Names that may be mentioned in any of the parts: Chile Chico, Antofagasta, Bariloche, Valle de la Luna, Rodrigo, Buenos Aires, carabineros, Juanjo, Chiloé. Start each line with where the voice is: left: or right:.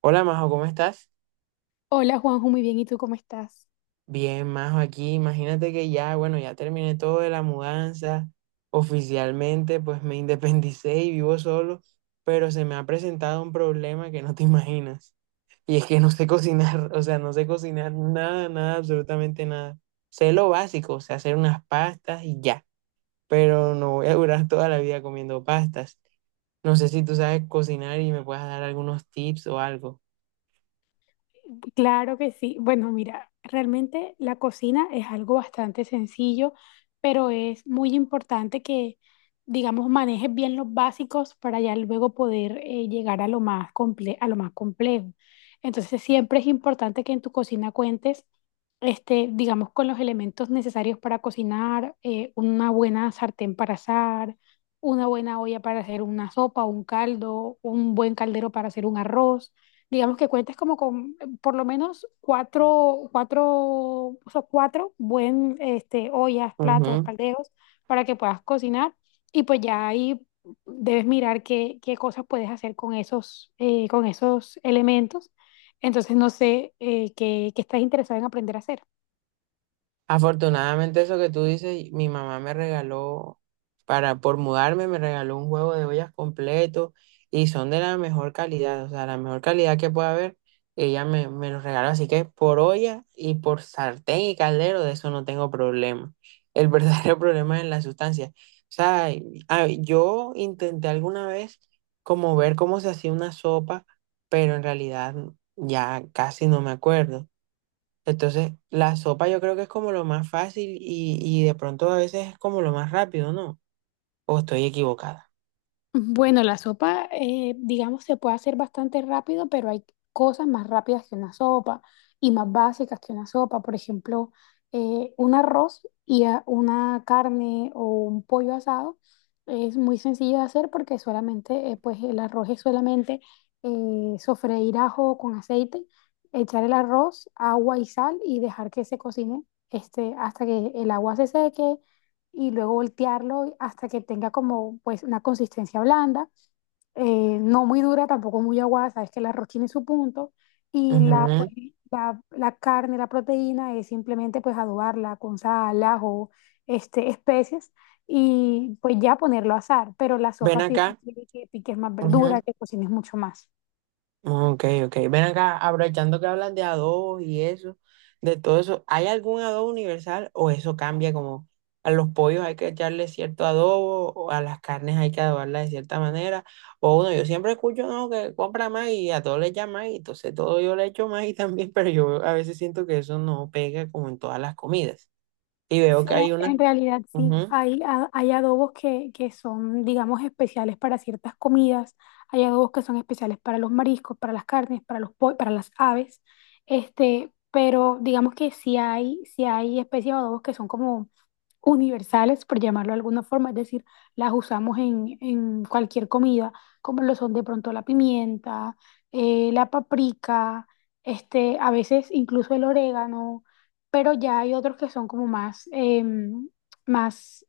right: Hola Majo, ¿cómo estás?
left: Hola Juanjo, muy bien, ¿y tú cómo estás?
right: Bien, Majo, aquí. Imagínate que bueno, ya terminé todo de la mudanza. Oficialmente, pues me independicé y vivo solo, pero se me ha presentado un problema que no te imaginas. Y es que no sé cocinar, o sea, no sé cocinar nada, nada, absolutamente nada. Sé lo básico, o sea, hacer unas pastas y ya, pero no voy a durar toda la vida comiendo pastas. No sé si tú sabes cocinar y me puedas dar algunos tips o algo.
left: Claro que sí. Bueno, mira, realmente la cocina es algo bastante sencillo, pero es muy importante que, digamos, manejes bien los básicos para ya luego poder llegar a lo más a lo más complejo. Entonces, siempre es importante que en tu cocina cuentes, este, digamos, con los elementos necesarios para cocinar, una buena sartén para asar, una buena olla para hacer una sopa, un caldo, un buen caldero para hacer un arroz, digamos que cuentes como con por lo menos cuatro, o sea, 4 este, ollas, platos, calderos para que puedas cocinar y pues ya ahí debes mirar qué cosas puedes hacer con esos elementos. Entonces, no sé qué estás interesado en aprender a hacer.
right: Afortunadamente eso que tú dices, mi mamá me regaló, para por mudarme, me regaló un juego de ollas completo y son de la mejor calidad, o sea, la mejor calidad que pueda haber, ella me los regaló, así que por olla y por sartén y caldero, de eso no tengo problema. El verdadero problema es en la sustancia. O sea, yo intenté alguna vez como ver cómo se hacía una sopa, pero en realidad ya casi no me acuerdo. Entonces, la sopa yo creo que es como lo más fácil y de pronto a veces es como lo más rápido, ¿no? O estoy equivocada.
left: Bueno, la sopa, digamos, se puede hacer bastante rápido, pero hay cosas más rápidas que una sopa y más básicas que una sopa. Por ejemplo, un arroz y una carne o un pollo asado es muy sencillo de hacer porque solamente, pues el arroz es solamente sofreír ajo con aceite, echar el arroz, agua y sal y dejar que se cocine, este, hasta que el agua se seque y luego voltearlo hasta que tenga como pues una consistencia blanda, no muy dura, tampoco muy aguada, sabes que el arroz tiene su punto y la, pues,
right: Ujú.
left: la carne, la proteína es simplemente pues adobarla con sal, ajo, este, especias y pues ya ponerlo a asar, pero la
right: Ven
left: sopa sí
right: acá.
left: requiere que piques más verdura,
right: Ujú.
left: que cocines mucho más.
right: Ok, ok. Ven acá, aprovechando que hablas de adobos y eso, de todo eso, ¿hay algún adobo universal o eso cambia como a los pollos hay que echarle cierto adobo o a las carnes hay que adobarlas de cierta manera? O uno, yo siempre escucho, no, que compra más y a todo le echa más y entonces todo yo le echo más y también, pero yo a veces siento que eso no pega como en todas las comidas. Y veo
left: Sí,
right: que hay una...
left: en realidad sí.
right: Ujú.
left: Hay, hay adobos que son, digamos, especiales para ciertas comidas. Hay adobos que son especiales para los mariscos, para las carnes, para los para las aves. Este, pero digamos que sí hay especies de adobos que son como universales, por llamarlo de alguna forma, es decir, las usamos en cualquier comida, como lo son de pronto la pimienta, la paprika, este, a veces incluso el orégano, pero ya hay otros que son como más, más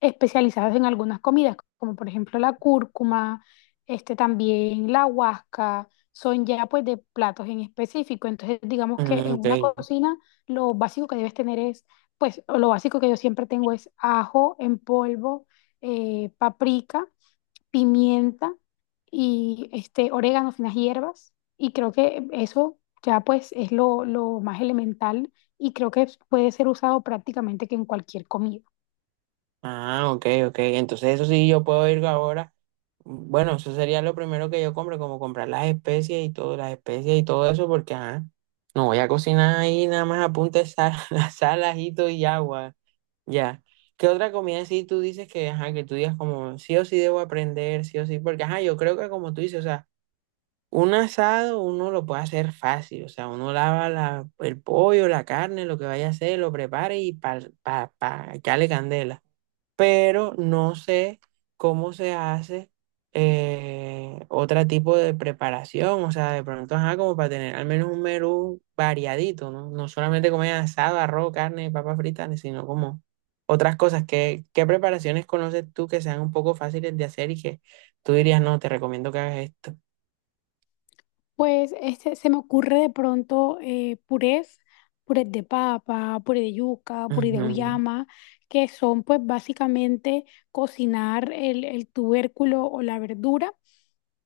left: especializadas en algunas comidas, como por ejemplo la cúrcuma, este también la huasca, son ya pues de platos en específico. Entonces, digamos que
right: Mm.
left: en
right: Ok.
left: una cocina lo básico que debes tener es, pues o lo básico que yo siempre tengo es ajo en polvo, paprika, pimienta y este orégano, finas hierbas. Y creo que eso ya pues es lo más elemental y creo que puede ser usado prácticamente que en cualquier comida.
right: Ah, ok, ok. Entonces eso sí, yo puedo ir ahora. Bueno, eso sería lo primero que yo compre, como comprar las especies y todo eso, porque ajá, no voy a cocinar ahí, nada más apunte sal, sal, ajito y agua. Ya. ¿Qué otra comida sí tú dices que, ajá, que tú digas como sí o sí debo aprender, sí o sí? Porque, ajá, yo creo que como tú dices, o sea, un asado uno lo puede hacer fácil, o sea, uno lava el pollo, la carne, lo que vaya a hacer, lo prepara y pa, pa, pa, echarle candela. Pero no sé cómo se hace otro tipo de preparación, o sea, de pronto, ajá, como para tener al menos un menú variadito, ¿no? No solamente comer asado, arroz, carne, papas fritas, sino como otras cosas. ¿Qué preparaciones conoces tú que sean un poco fáciles de hacer y que tú dirías, no, te recomiendo que hagas esto?
left: Pues este, se me ocurre de pronto purés, purés de papa, puré de yuca, puré de
right: Ujú.
left: auyama, que son pues básicamente cocinar el tubérculo o la verdura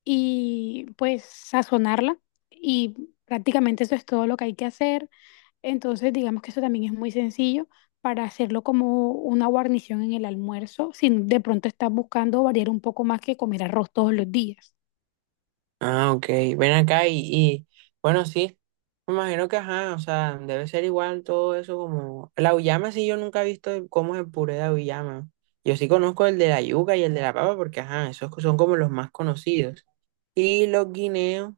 left: y pues sazonarla y prácticamente eso es todo lo que hay que hacer. Entonces digamos que eso también es muy sencillo para hacerlo como una guarnición en el almuerzo, si de pronto estás buscando variar un poco más que comer arroz todos los días.
right: Ah, ok. Ven acá bueno, sí. Me imagino que, ajá, o sea, debe ser igual todo eso como... La auyama sí yo nunca he visto cómo es el puré de auyama. Yo sí conozco el de la yuca y el de la papa porque, ajá, esos son como los más conocidos. Y los guineos,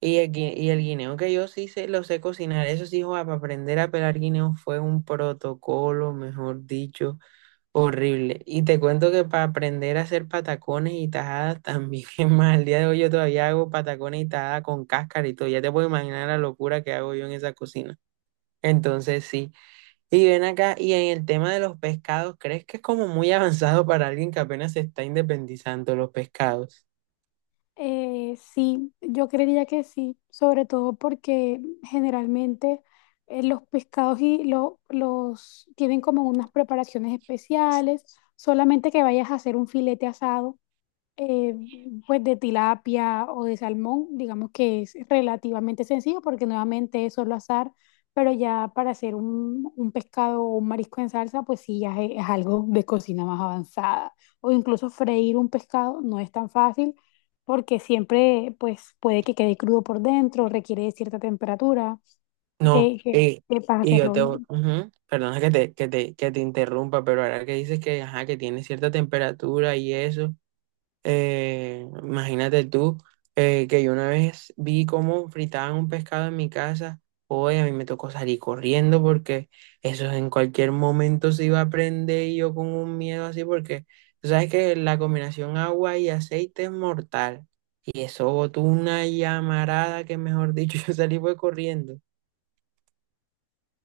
right: y el guineo que yo sí sé lo sé cocinar. Eso sí, joa, para aprender a pelar guineos fue un protocolo, mejor dicho. Horrible. Y te cuento que para aprender a hacer patacones y tajadas también es más. Al día de hoy yo todavía hago patacones y tajadas con cáscara y todo. Ya te puedo imaginar la locura que hago yo en esa cocina. Entonces sí. Y ven acá, y en el tema de los pescados, ¿crees que es como muy avanzado para alguien que apenas se está independizando los pescados?
left: Sí, yo creería que sí, sobre todo porque generalmente los pescados y los tienen como unas preparaciones especiales, solamente que vayas a hacer un filete asado, eh, pues de tilapia o de salmón, digamos que es relativamente sencillo porque nuevamente es solo azar, pero ya para hacer un pescado o un marisco en salsa, pues sí, ya es algo de cocina más avanzada. O incluso freír un pescado no es tan fácil porque siempre pues puede que quede crudo por dentro, requiere de cierta temperatura,
right: No, eh,
left: que para
right: y yo
left: hacerlo
right: te... voy-
left: bien.
right: Ujú. Perdona que te interrumpa, pero ahora que dices que, ajá, que tiene cierta temperatura y eso. Imagínate tú que yo una vez vi cómo fritaban un pescado en mi casa. Hoy a mí me tocó salir corriendo porque eso en cualquier momento se iba a prender y yo con un miedo así porque tú sabes que la combinación agua y aceite es mortal. Y eso botó una llamarada que mejor dicho yo salí fue corriendo.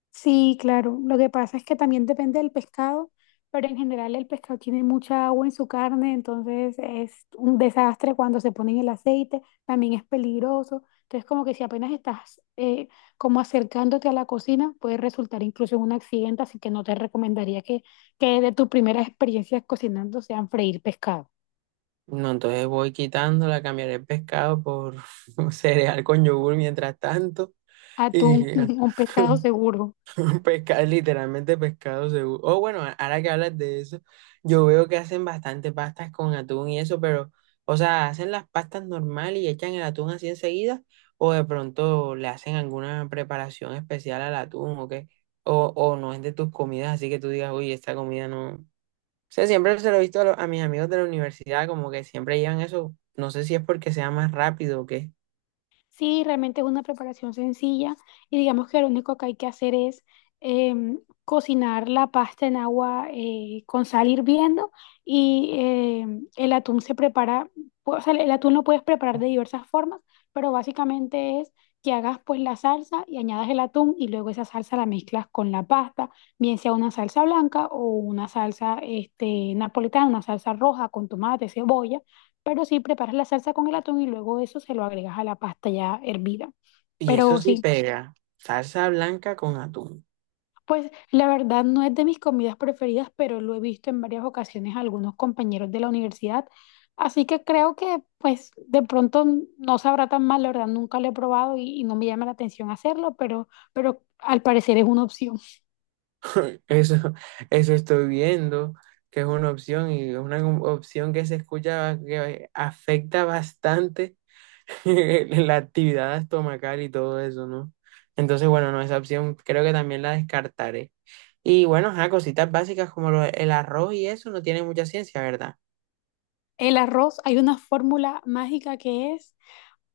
left: Sí, claro. Lo que pasa es que también depende del pescado, pero en general el pescado tiene mucha agua en su carne, entonces es un desastre cuando se pone en el aceite, también es peligroso. Entonces como que si apenas estás como acercándote a la cocina, puede resultar incluso en un accidente, así que no te recomendaría que de tus primeras experiencias cocinando sean freír pescado.
right: No, entonces voy quitándola, cambiaré el pescado por cereal con yogur mientras tanto. Y,
left: Atún, un pescado seguro.
right: Pesca, literalmente pescado seguro. Oh, bueno, ahora que hablas de eso, yo veo que hacen bastante pastas con atún y eso, pero, o sea, hacen las pastas normal y echan el atún así enseguida, o de pronto le hacen alguna preparación especial al atún o qué, o no es de tus comidas, así que tú digas, uy, esta comida no. O sea, siempre se lo he visto a, a mis amigos de la universidad, como que siempre llevan eso, no sé si es porque sea más rápido o qué.
left: Sí, realmente es una preparación sencilla y digamos que lo único que hay que hacer es em, cocinar la pasta en agua con sal hirviendo y, el atún se prepara, pues, o sea, el atún lo puedes preparar de diversas formas, pero básicamente es que hagas pues la salsa y añadas el atún y luego esa salsa la mezclas con la pasta, bien sea una salsa blanca o una salsa este, napolitana, una salsa roja con tomate, cebolla, pero sí, preparas la salsa con el atún y luego eso se lo agregas a la pasta ya hervida.
right: Y eso
left: Pero
right: sí
left: sí,
right: pega, salsa blanca con atún.
left: pues la verdad no es de mis comidas preferidas, pero lo he visto en varias ocasiones a algunos compañeros de la universidad. Así que creo que pues de pronto no sabrá tan mal, la verdad nunca lo he probado y no me llama la atención hacerlo, pero al parecer es una opción.
right: Eso, eso estoy viendo, que es una opción y es una opción que se escucha que afecta bastante la actividad estomacal y todo eso, ¿no? Entonces, bueno, no, esa opción creo que también la descartaré. Y bueno, ajá, cositas básicas como el arroz y eso no tiene mucha ciencia, ¿verdad?
left: El arroz, hay una fórmula mágica que es: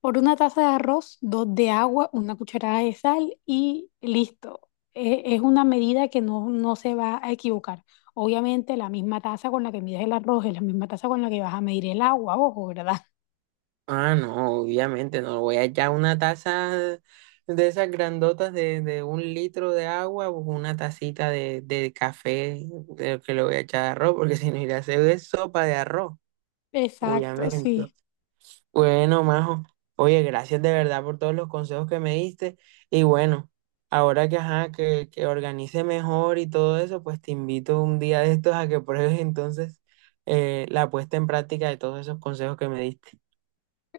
left: por una taza de arroz, 2 de agua, una cucharada de sal y listo. Es una medida que no, no se va a equivocar. Obviamente la misma taza con la que mides el arroz es la misma taza con la que vas a medir el agua, ojo, ¿verdad?
right: Ah, no, obviamente no. Voy a echar una taza de esas grandotas de un litro de agua o una tacita de café de que le voy a echar de arroz, porque si no iré a hacer es sopa de arroz,
left: Exacto,
right: obviamente.
left: sí.
right: Bueno, Majo, oye, gracias de verdad por todos los consejos que me diste. Y bueno, ahora que, ajá, que organice mejor y todo eso, pues te invito un día de estos a que pruebes entonces la puesta en práctica de todos esos consejos que me diste.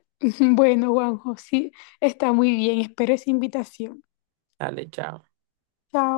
left: Bueno, Juanjo, sí, está muy bien. Espero esa invitación.
right: Dale, chao.
left: Chao.